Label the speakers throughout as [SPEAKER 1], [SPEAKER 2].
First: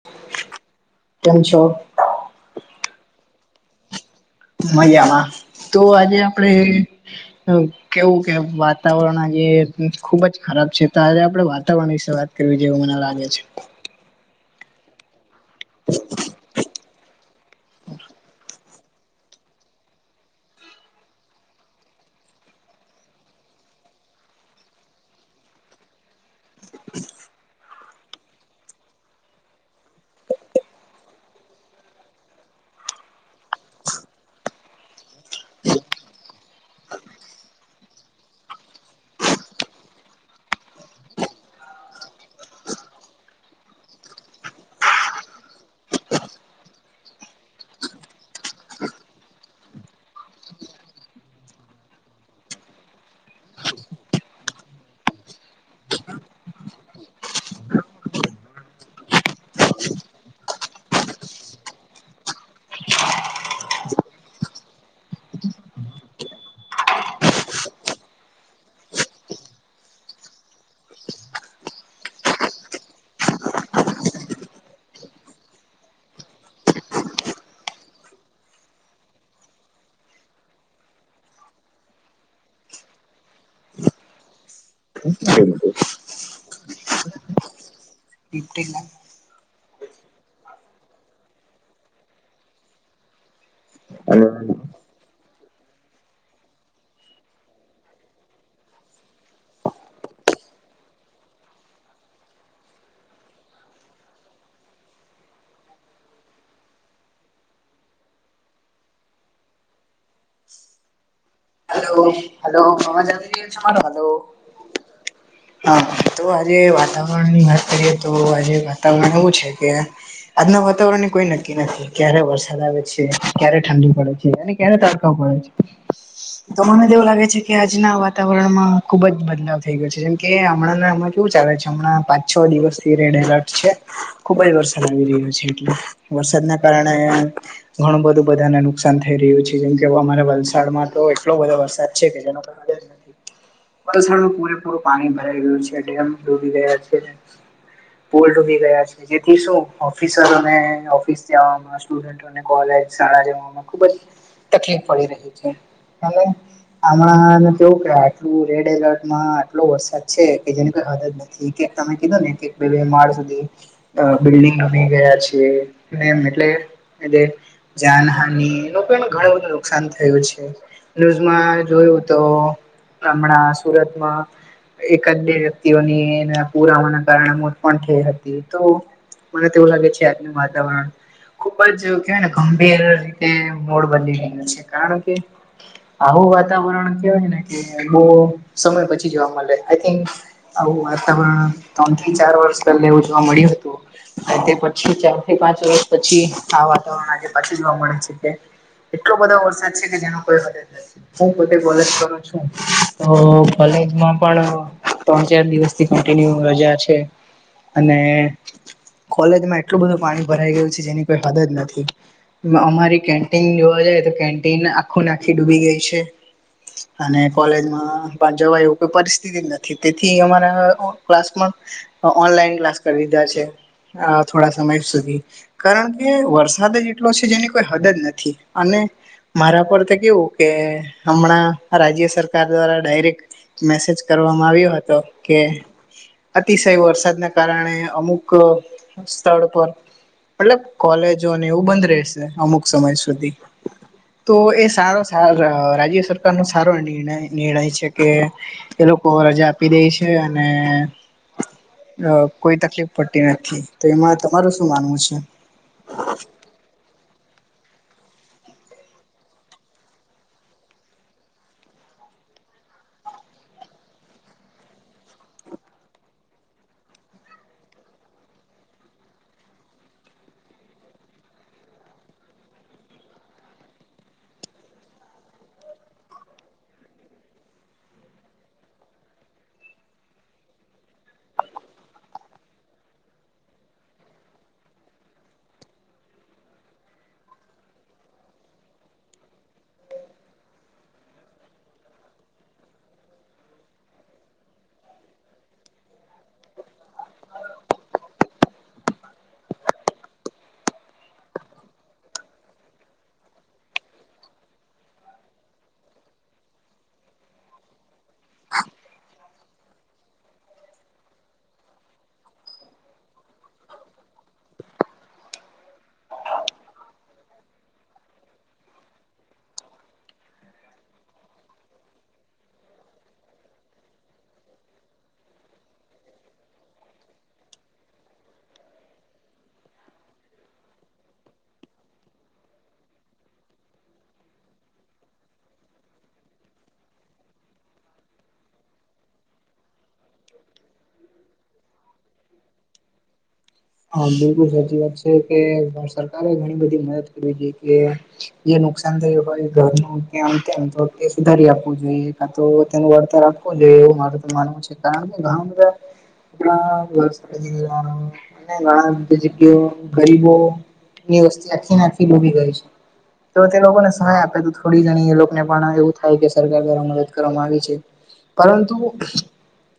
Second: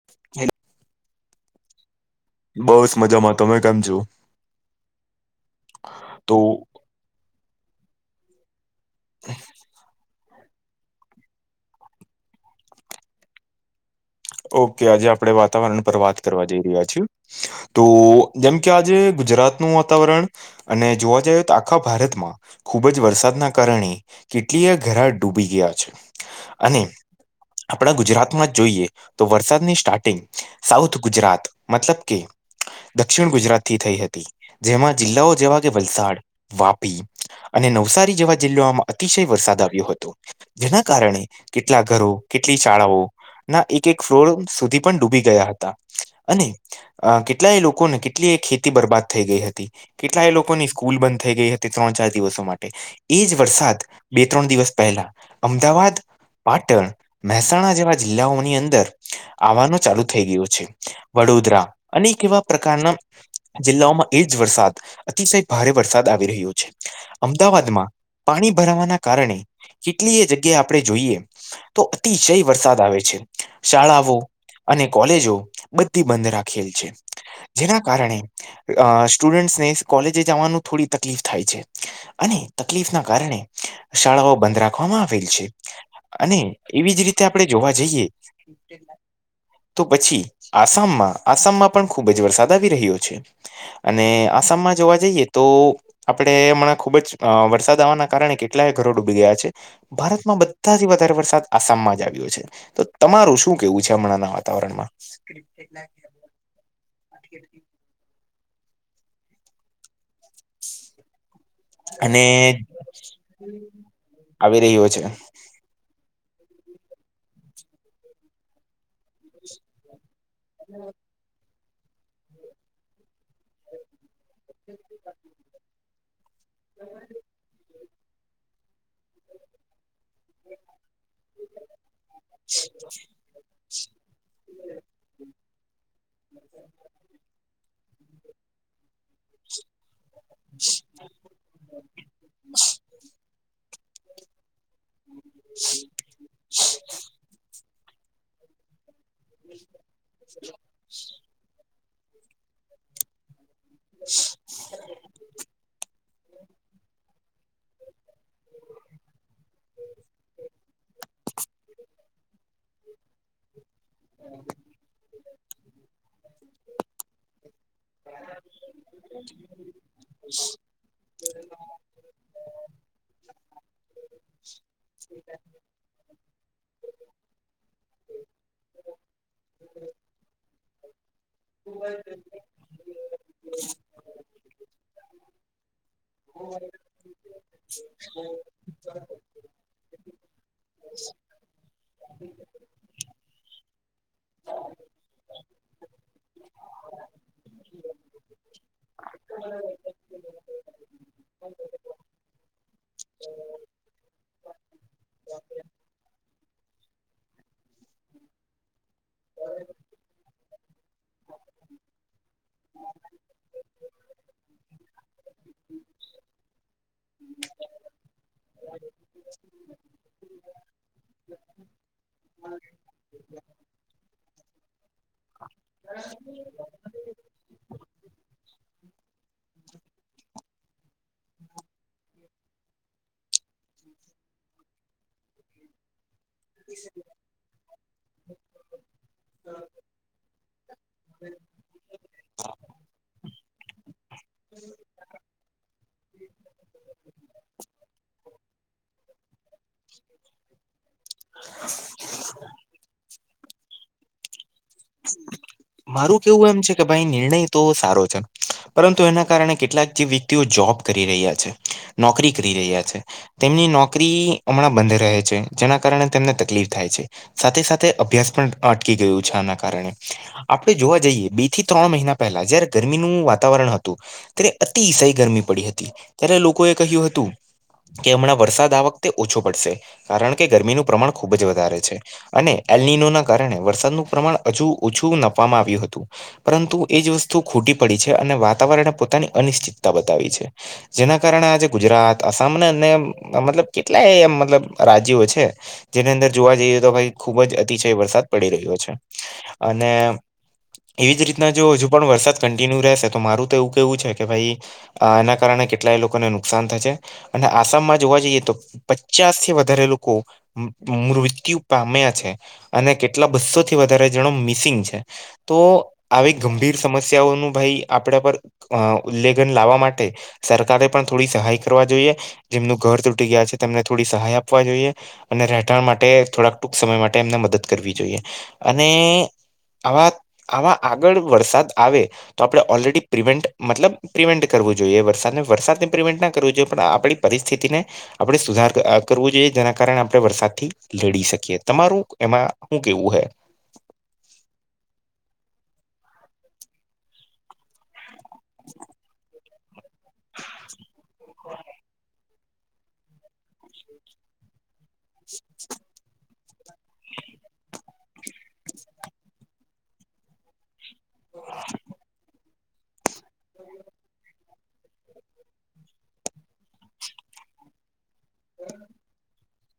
[SPEAKER 1] [unintelligible]
[SPEAKER 2] કેમ છો?
[SPEAKER 1] બસ, મજામાં. તમે કેમ છો?
[SPEAKER 2] મજામાં. તો, આજે
[SPEAKER 1] તો
[SPEAKER 2] આપણે કેવું કે વાત- વાતાવરણ આજે ખુબ જ ખરાબ છે, તો આજે આપડે વાતાવરણ વિશે વાત કરવી જોવે, એવું મને લાગે છે.
[SPEAKER 1] ઓકે, આજે આપણે વાતાવરણ પર વાત કરવા જઈ રહ્યા છીએ, તો જેમ- કે, આજે ગુજરાતનું વાતાવરણ, અને જોવા જઈએ તો આખા ભારતમાં- -ખૂબ જ વરસાદના કારણે, કેટલીય ઘરા ડૂબી ગયા છે. અને, આપણા ગુજરાતમાં જ જોઈએ! તો, વરસાદની સ્ટાર્ટિંગ, સાઉથ ગુજરાત મતલબ કે- -દક્ષિણ ગુજરાતથી થઈ હતી. જેમાં જિલ્લાઓ જેવા કે વલસાડ- વાપી અને નવસારી જેવા જિલ્લાઓમાં, અતિશય વરસાદ આવ્યો હતો. જેના કારણે, કેટલા ઘરો, કેટલી શાળાઓ ના એક- -એક ફ્લોર સુધી પણ ડૂબી ગયા હતા. અને- અ કેટલાય લોકોને, કેટલી એ ખેતી, બરબાદ થઈ ગઈ હતી. કેટલાએ લોકો ની સ્કૂલ બંધ થઈ ગઈ હતી ત્રણ ચાર દિવસો માટે. એજ વરસાદ બે ત્રણ દિવસ પહેલા, અમદાવાદ- -પાટણ, મહેસાણા જેવા જિલ્લાઓની અંદ- -ર આવાવાનું ચાલુ થઈ ગયુ છે. વડોદરા અનેક એવા પ્રકારના- જિલ્લાઓમાં એજ વરસાદ, અતિશય ભારે વરસાદ આવી રહ્યો છે. અમદાવાદમાં- -પાણી ભરાવાના કારણે, કેટલી એ જગ્યા આપણે જોઈએ- -તો અતિશય વરસાદ આવે છે. શાળાઓ અને કોલેજો બધી બંધ રાખેલ છે. જેના કારણે, સ્ટુડન્ટસને કોલેજે જવાની થોડી તકલીફ થાય છે. અને, તકલીફ ના કારણે, શાળાઓ બંધ રાખ- ખવામાં આવેલ છે, અને એવી જ રીતે આપણે જોવા જઈએ-
[SPEAKER 2] બિલકુલ
[SPEAKER 1] તો પછી, આસામમાં, આસામમાં પણ ખૂબ જ વરસાદ આવી રહ્યો છે. અને, આસામમાં જોવા જઈએ તો- આપણે હમણા, ખુબ જ વરસાદ આવવાના કારણે, કેટલાય ઘરો ડૂબી ગયા છે. ભારતમાં બધાથી વધારે વરસાદ આસામમાં જ આવ્યો છે તો તમારું શું કેવું છે હમણાં ના વાતાવરણમાં. ઠી [unintelligible]
[SPEAKER 2] હલો
[SPEAKER 1] અને
[SPEAKER 2] હલો અવાજ આવી રહ્યો છે મારો હાલો.
[SPEAKER 1] આવી રહ્યો છે.
[SPEAKER 2] હા તો આજે વાતાવરણની વાત કરીએ તો આજે વાતાવરણ એવું છે કે આજના વાતાવરણની કોઈ નક્કી નથી ક્યારે વરસાદ આવે છે ક્યારે ઠંડી પડે છે. કને તડખાવ પડે છે. તો મને તો એવું લાગે છે કે આજના વાતાવરણમાં ખુબ જ બદલાવ થઈ ગયો છે જેમ. કે હમણાં એમાં કેવું ચાલે છે હમણાં પાંચ છ દિવસથી રેડ એલર્ટ છે. ખુબ જ વરસાદ આવી રહ્યો છે એટલે વરસાદના કારણે ઘણું બધું બધાને નુકસાન થઈ રહ્યું છે જેમ કે અમારા વલસાડમાં તો એક વરસાદ છે [unintelligible] વસાણમાં પૂરેપૂરું પાણી ભરાઈ ગયું છે. મ [unintelligible] ડૂબી ગયા છે પુલ ડૂબી ગયા છે. જેથી શું ઓફિસરોને ઓફિસ જવામાં સ્ટુડન્ટોને કોલેજ શાળા જવામાં ખુબ જ તકલીફ પડી રહી છે અને આમાં કેવું કે આટલું રેડ એલર્ટમાં આટલો વરસાદ છે કે જેની કોઈ હદત નથી. કે તમે કીધો ને કે બે બે માળ સુધી અ બિલ્ડિંગ રમી ગયા છે એ એટલે એ જાનહની લોકોનું ઘણું બધું નુકસાન થયું છે. ન્યૂઝમાં જોયું તો હમણાં સુરતમાં એકાદ બે વ્યક્તિઓની ને પુરા આવાના કારણે મોત પણ થઈ હતી તો મને તોવું લાગે છે આજનું વાતાવરણ ખુબ જ કેવાય [unintelligible] ગંભીર રીતે મૂળ બદલી રહ્યો છે કારણ કે આવું વાતાવરણ કેવાય ને કે બો સમય પછી જોવા મળે આઈ થિક આવું વાતાવરણ ત્રણ થી ચાર વર્ષ પહેલા એવું જોવા મળ્યું હતું. તે પછી ચાર થી પાંચ વર્ષ પછી આ વાતાવરણ આજે પાછું જોવા મળે છે તે એટલો બધો વરસાદ છે કે જેનો કોઈ હદ નથી. હું પોતે કોલેજ કરું છું તો કોલેજમાં પણ ત્રણ ચાર દિવસ થી કન્ટિન્યુ રજા છે. અને કોલેજમાં એટલું બધું પાણી ભરાઈ ગયું જેની કોઈ હદ જ નથી અમારી કેન્ટિન જોવા જાય તો કેન્ટિન આખું નાખી ડૂબી ગઈ છે. અને કોલેજમાં જવા એવું કોઈ પરિસ્થિતિ નથી તેથી અમારા ક્લાસ પણ ઓનલાઈન ક્લાસ કરી દીધા છે થોડા સમય સુધી. કારણ કે વરસાદ જ એટલો છે જેની કોઈ હદ જ નથી અને મારા પર કેવું કે હમણાં રાજ્ય સરકાર દ્વારા ડાયરેક્ટ મેસેજ કરવામાં આવ્યો હતો કે અતિશય વરસાદના કારણે અમુક સ્થળ પર મતલબ કોલેજોને એવું બંધ રહેશે અમુક સમય સુધી તો એ સારો રાજ્ય સરકાર નો સારો નિર્ણ નિર્ણય છે કે એ લોકો રજા આપી દે છે અને અ કોઈ તકલીફ પડતી નથી તો એમાં તમારું શું માનવું છે?
[SPEAKER 1] મારું કેવું એમ છે કે ભાઈ નિર્ણય તો સારો છે. પરંતુ એના કારણે કેટલાક જે વ્યક્તિઓ જોબ કરી રહ્યા છે નોકરી કરી રહ્યા છે. તેમની નોકરી હમણાં બંધ રહે છે જેના કારણે તેમને તકલીફ થાય છે. સાથે સાથે અભ્યાસ પણ અટકી ગયુ છે આના કારણે આપણે જોવા જઈએ બે થી ત્રણ મહિના પહેલા જયારે ગરમીનું વાતાવરણ હતું ત્યારે અતિસઈ ગરમી પડી હતી ત્યારે લોકોએ કહ્યું હતું કે અમણાં વરસાદ આ વખતે ઓછો પડશે કારણ કે ગરમીનું પ્રમાણ ખુબ જ વધારે છે. અને એલનીનો ના કારણે વરસાદનું પ્રમાણ અજુ ઓછું [unintelligible] આવ્યું હતું. પરંતુ એ જ વસ્તુ ખૂટી પડી છે અને વાતાવરણે પોતાની અનિશ્ચિતતા બતાવી છે. જેના કારણે આજે ગુજરાત આસામ ને અને મતલબ કેટલાય મતલબ રાજ્યો છે જેની અંદર જોવા જઈએ તો ભાઈ ખુબ જ અતિશય વરસાદ પડી રહ્યો છે અને એવી જ રીતના જો હજુ પણ વરસાદ કન્ટિન્યુ રહેશે તો મારું તો એવું કેવું છે કે ભાઈ આના કારણે કેટલાય લોકોને નુકસાન થશે. અને આસામમાં જોવા જઈએ તો પચાસ થી વધારે લોકો મ મૃત્યુ પામ્યા છે અને કેટલા બસોથી વધારે જાણો મિસિંગ છે. તો આવી ગંભીર સમસ્યાઓનું ભાઈ આપડા પર અ ઉલ્લેઘન લાવવા માટે સરકારે પણ થોડી સહાય કરવા જોઈએ- જેમનું ઘર તૂટી ગયા છે તેમને થોડી સહાય આપવા જોઈએ અને રહેઠાણ માટે થોડાક ટૂંક સમય માટે એમને મદદ કરવી જોઈએ અને આવા આવા આગળ વરસાદ આવે તો આપણે ઓલરેડી પ્રિવેન્ટ મતલબ પ્રિવેન્ટ કરવું જોઈએ વરસાદ વરસાદને પ્રિવેન્ટ ના કરવું જોઈએ પણ આપડે પરિસ્થિતિને આપણે સુધાર ક કરવું જોઈએ જેના કારણે આપણે વરસાદથી લડી શકીએ. તમારું એમાં હુ કેવું હૈ?
[SPEAKER 2] હા, બિલકુલ સાચી વાત છે કે આ સરકારે ઘણી બધી મદદ કરવી [inaudible] કે જે નુકસાન થયું હોય ઘરનું કે આમ તેમ તો એ સુધારી આપવું જોઈએ. કા તેનું વળતર આપવું જોઈએ એવું મારું તો માનવું છે [inaudible] [inaudible] ગરીબો એ વસ્તી આખીને આખી ડૂબી ગઈ છે. તો તે લોકોને સહાય આપે તો થોડી ઘણી એ લોકોને પણ એવું થાય કે સરકાર દ્વારા મદદ કરવામાં આવી છે.
[SPEAKER 1] [inaudible]
[SPEAKER 2] પરંતુ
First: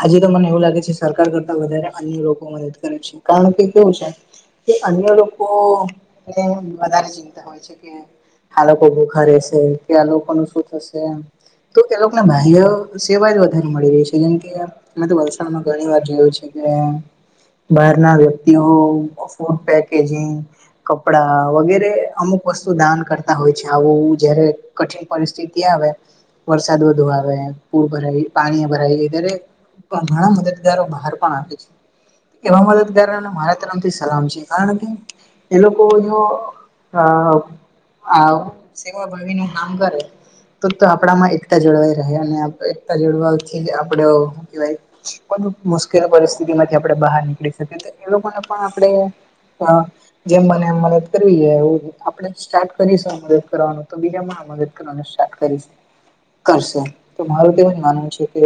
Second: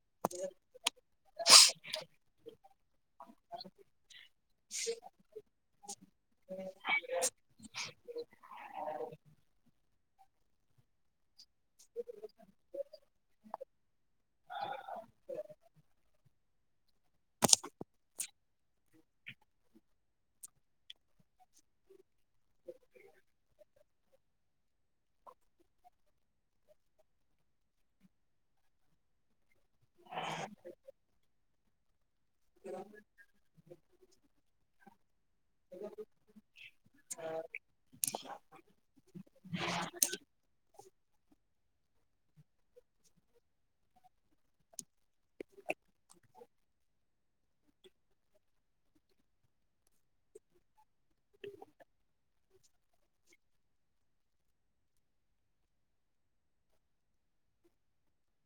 [SPEAKER 2] આજે તો મને એવું લાગે છે સરકાર કરતા વધારે અન્ય લોકો મદદ કરે છે. કારણ કે કેવું છે કે અન્ય લોકો [inaudible] વધારે ચિંતા હોય છે. કે આ લોકો ભૂખા રહેશે કે આ લોકોનું શું થશે? એમ. તો તે લોકોને બાહ્ય સેવા જ વધારે મળી રહી છે જેમ કે, મે તો વલસાડમાં ઘણી વાર જોયું છે કે બહારના લો વ્યક્તિઓ [inaudible] પેકેજિંગ, કપડા વગેરે અમુક વસ્તુ દાન કરતા હોય છે આવું જયારે કઠિન પરિસ્થિતિ આવે, વરસાદ વધુ આવે, પૂર ભરાય, પાણી ભરાય દરેક પણ ઘણા મદદગારો બહાર પણ આવે છે. એવા મદદગારોને મારા તરફથી સલામ છે કારણ કે, એ લોકોનો અ આ સેવાભાવી નું કામ કરે તો તો આપણામાં એકતા જળવાઈ રહે અને [unintelligible] એકતા જળવાવથી આપડ [unintelligible] મુશ્કેલ પરિસ્થિતિ માંથી આપણે બહાર નીકળી શકીએ તો એ લોકોને પણ આપડે [unintelligible] જેમ બને એમ મદદ કરવી [unintelligible] આપણેે સ્ટાર્ટ કરીશું મદદ કરવાનું તો બીજા પણ મદદ કર [inaudible] કરશું. તો મારું તો એવુંજ જ માનવું છે કે,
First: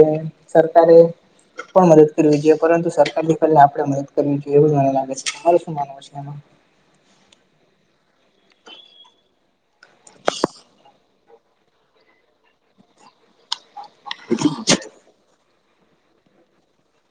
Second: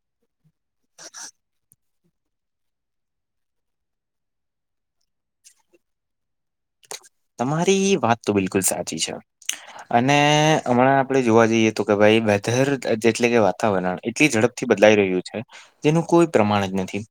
[SPEAKER 2] [unintelligible] પણ મદદ કરવી જોઈએ પરંતુ સરકારને પેલા આપડે મદદ કરવી જોઈએ એવું મને લાગે છે [inaudible] શું માનવું છે એમાં?
[SPEAKER 1] તમારી વાત તો બિલકુલ સાચી છે. અને અમણાં આપણેે જોવા જઈએ તો કે ભઈ વેધર જેટલે કે વાત તાવરણ એટલી ઝડપથી બદલાઈ રહ્યું છે. જેનું કોઈ પ્રમાણ જ નથી.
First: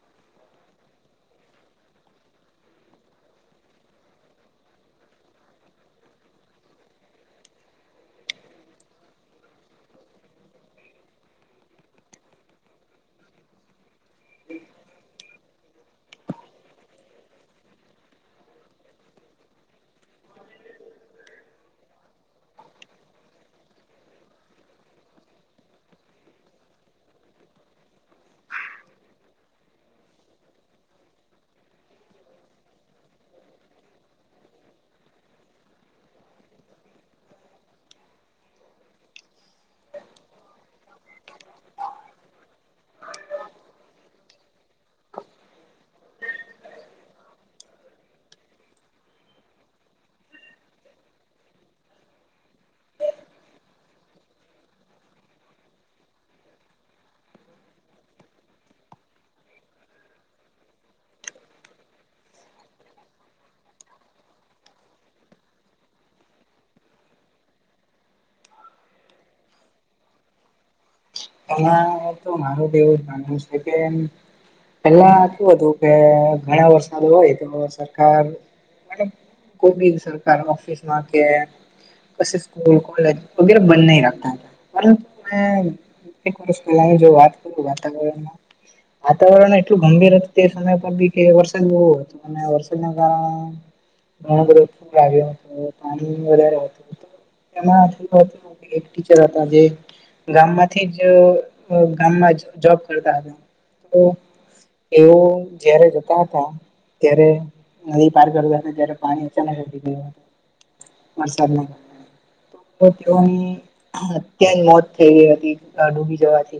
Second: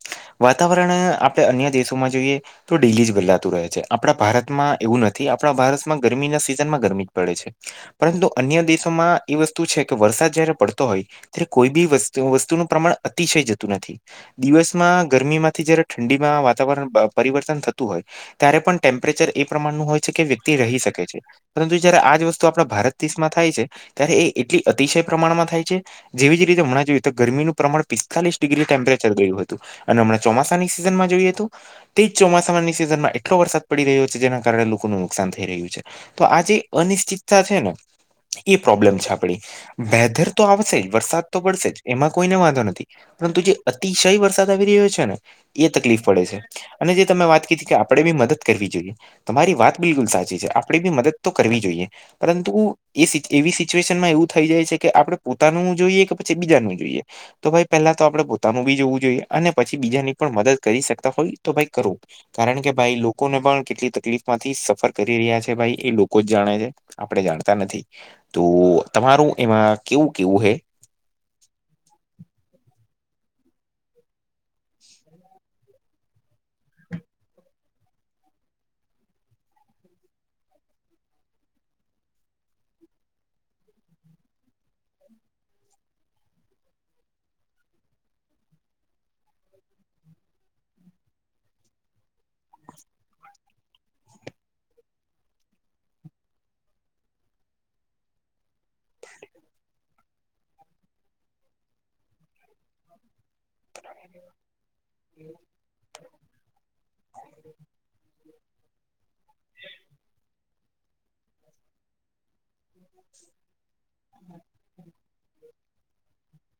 [SPEAKER 1] વાતાવરણ આપણે અન્ય દેશોમાં જોઈએ. તો ડેલી જ બદલાતું રહે છે. આપણા ભારતમાં, એવું નથી આપણા ભારસ ગરમીના સિઝનમાં ગરમી જ પડે છે. પરંતુ અન્ય દેશોમાં ઈ વસ્તુ છે કે વરસાદ જયારે પડતો હોય. અત્યારે કોઈ બી વસ્તુ વસ્તુનું પ્રમાણ અતિશય જતું નથી. દિવસમાં ગરમીમાંથી જયારે ઠંડીમાં વાતાવરણ પ પરિવર્તન થતું હોય. ત્યારે પણ ટેમ્પરેચર એ પ્રમાણનું હોય છે કે વ્યક્તિ રહી શકે છે. પરતું જ્યારે આજ વસ્તુ આપણા ભારત દેશમાં થાય છે ત્યારે એ એટલી અતિશય પ્રમાણમાં થાય છે. જેવી જ રીતે મણા જોઈએ તો ગરમીનું પ્રમાણ પિસ્તાલીસ ડિગ્રી ટેમ્પરેચર ગયું હતું. અને હમણાં ચોમાસાની સિઝનમાં જોઈએ તો તેજ ચોમાસામાની સીઝનમાં એટલો વરસાદ પડી રહ્યો છે જેના કારણે લોકોનું થઈ રહ્યું છે. તો આ જે અનિશ્ચિતતા છે ને ઈ પ્રોબ્લેમ છે આપડી. વેધર તો આવશે વરસાદ તો પડશે જ એમાં કોઈને વાંધો નથી. પરંતુ જે અતિશય વરસાદ આવી રહ્યો છે ને એ તકલીફ પડે છે. અને જે તમે વાત કીધી કે આપડે બી મદદ કરવી જોઈએ. તમારી વાત બિલકુલ સાચી છે. આપડે બી મદદ તો કરવી જોઈએ. પરંતુ એસ એવી સિચ્યુએશનમાં એવું થઈ જાય છે કે આપણે પોતાનું જોઈએ કે પછી બીજાનું જોઈએ. તો ભાઈ પહેલા તો આપડે પણ પોતાનું બી જોવું જોઈએ અને પછી બીજાની પણ મદદ કરી શકતા હોય તો ભાઈ કરો. કારણ કે ભાઈ લોકોને પણ કેટલી તકલીફમાંથી સફર કરી રહ્યા છે ભાઈ એ લોકો જ જાણે છે આપણે જાણતા નથી. તો તમારું એમાં કેવું કેવું હૈ?
[SPEAKER 2] આ તો મારું બી એવું જ માનવું સે કે પેલા કેવુ હતું કે ઘણા વરસાદ હોય તો સરકાર મતલબ કોઈ બી એક સરકાર ઓફિસમાં છે. પસી સ્કૂલ, કોલેજ વગેરે બંધ નહી રાખતા હતા પરંતુ મે એક વર્ષ પહેલાની જો વાત કરું વાતાવરણમાં વાતાવરણ એટલું ગંભીર હતું તે સમય પર બી કે વરસાદ બો હતો. અને વરસાદના કારણે ઘણો બધો પુર આવ્યો હતો પાણી વધારે હતું એટલે એમાં [unintelligible] એક ટીચર હતા જે ગામમાં થી જ અ ગામમાં જ જોબ કરતા હતા. તો એઓ જયારે જતા હતા ત્યારે નદી પાર કરતાને જ્યારે પાણી અચાનક ઉલ્ટી ગયું હતું. વરસાદના કારણે તો તો તેઓની અત્યારે જ મોત થઈ ગઈ હતી. તા ડૂબી જવાથી.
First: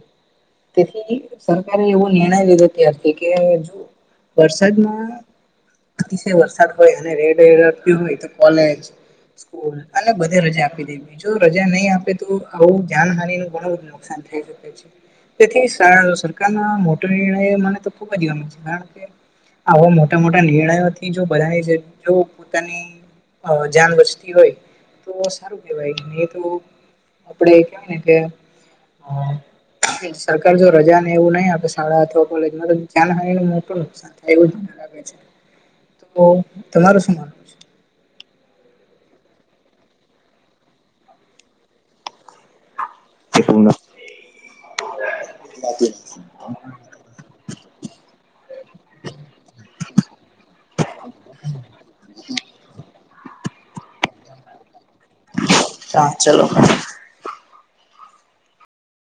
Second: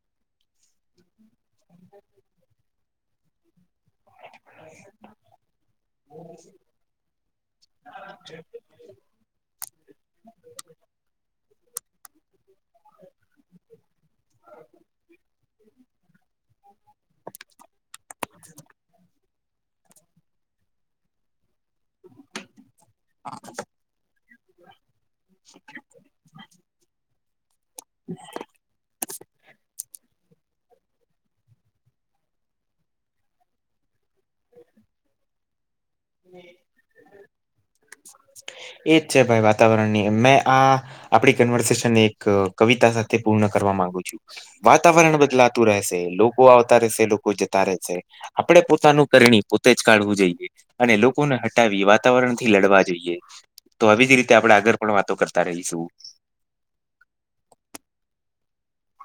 [SPEAKER 2] તેથી, સરકારે એવો નિણર્ય લીધો ત્યારથી કે જો વરસાદમાં અતિશય વરસાદ હોય અને રેડ એલર્ટ બી હોય તો કોલેજ, સ્કૂલ અને બધે રજા આપી દીધી જો રજા નહીં આપે તો આવું જાનહાનીનું ઘણું હોઈ શકે છે. તેથી શાળા સરકારનો મોટો નિર્ણય મને તો ખૂબ ગમે છે કારણ કે આવા મોટા મોટા નિર્ણય નથી જો બધાને જ જો પોતાની અ જાન બચતી હોય. તો સારું કેવાય ને એ તો આપડે કેવાય ને કે,
[SPEAKER 1] [unintelligible]
[SPEAKER 2] સરકાર જો રજાને એવું નઈ આપે શાળા અથવા કોલેજમાં તો જાનહાનિનું મોટું નુકસાન. એવું જ મને લાગે છે, તો તમારું શું માનવું છે?
[SPEAKER 1] એજ છે ભાઈ વાતાવરણની મેં આ આપણી કન્વર્સેશન એક કવિતા સાથે પૂર્ણ કરવા માંગુ છું. વાતાવરણ બદલાતું રહેશે લોકો આવતા રહેશે લોકો જતા રહેશે આપડે પોતાનું કરણી પોતે જ કાઢવું જોઈએ અને લોકોને હટાવી વાતાવરણથી લડવા જોઈએ. તો આવી જ રીતે આપણે આગળ પણ વાતો કરતા રહીશું.
[SPEAKER 2] હા ચલો.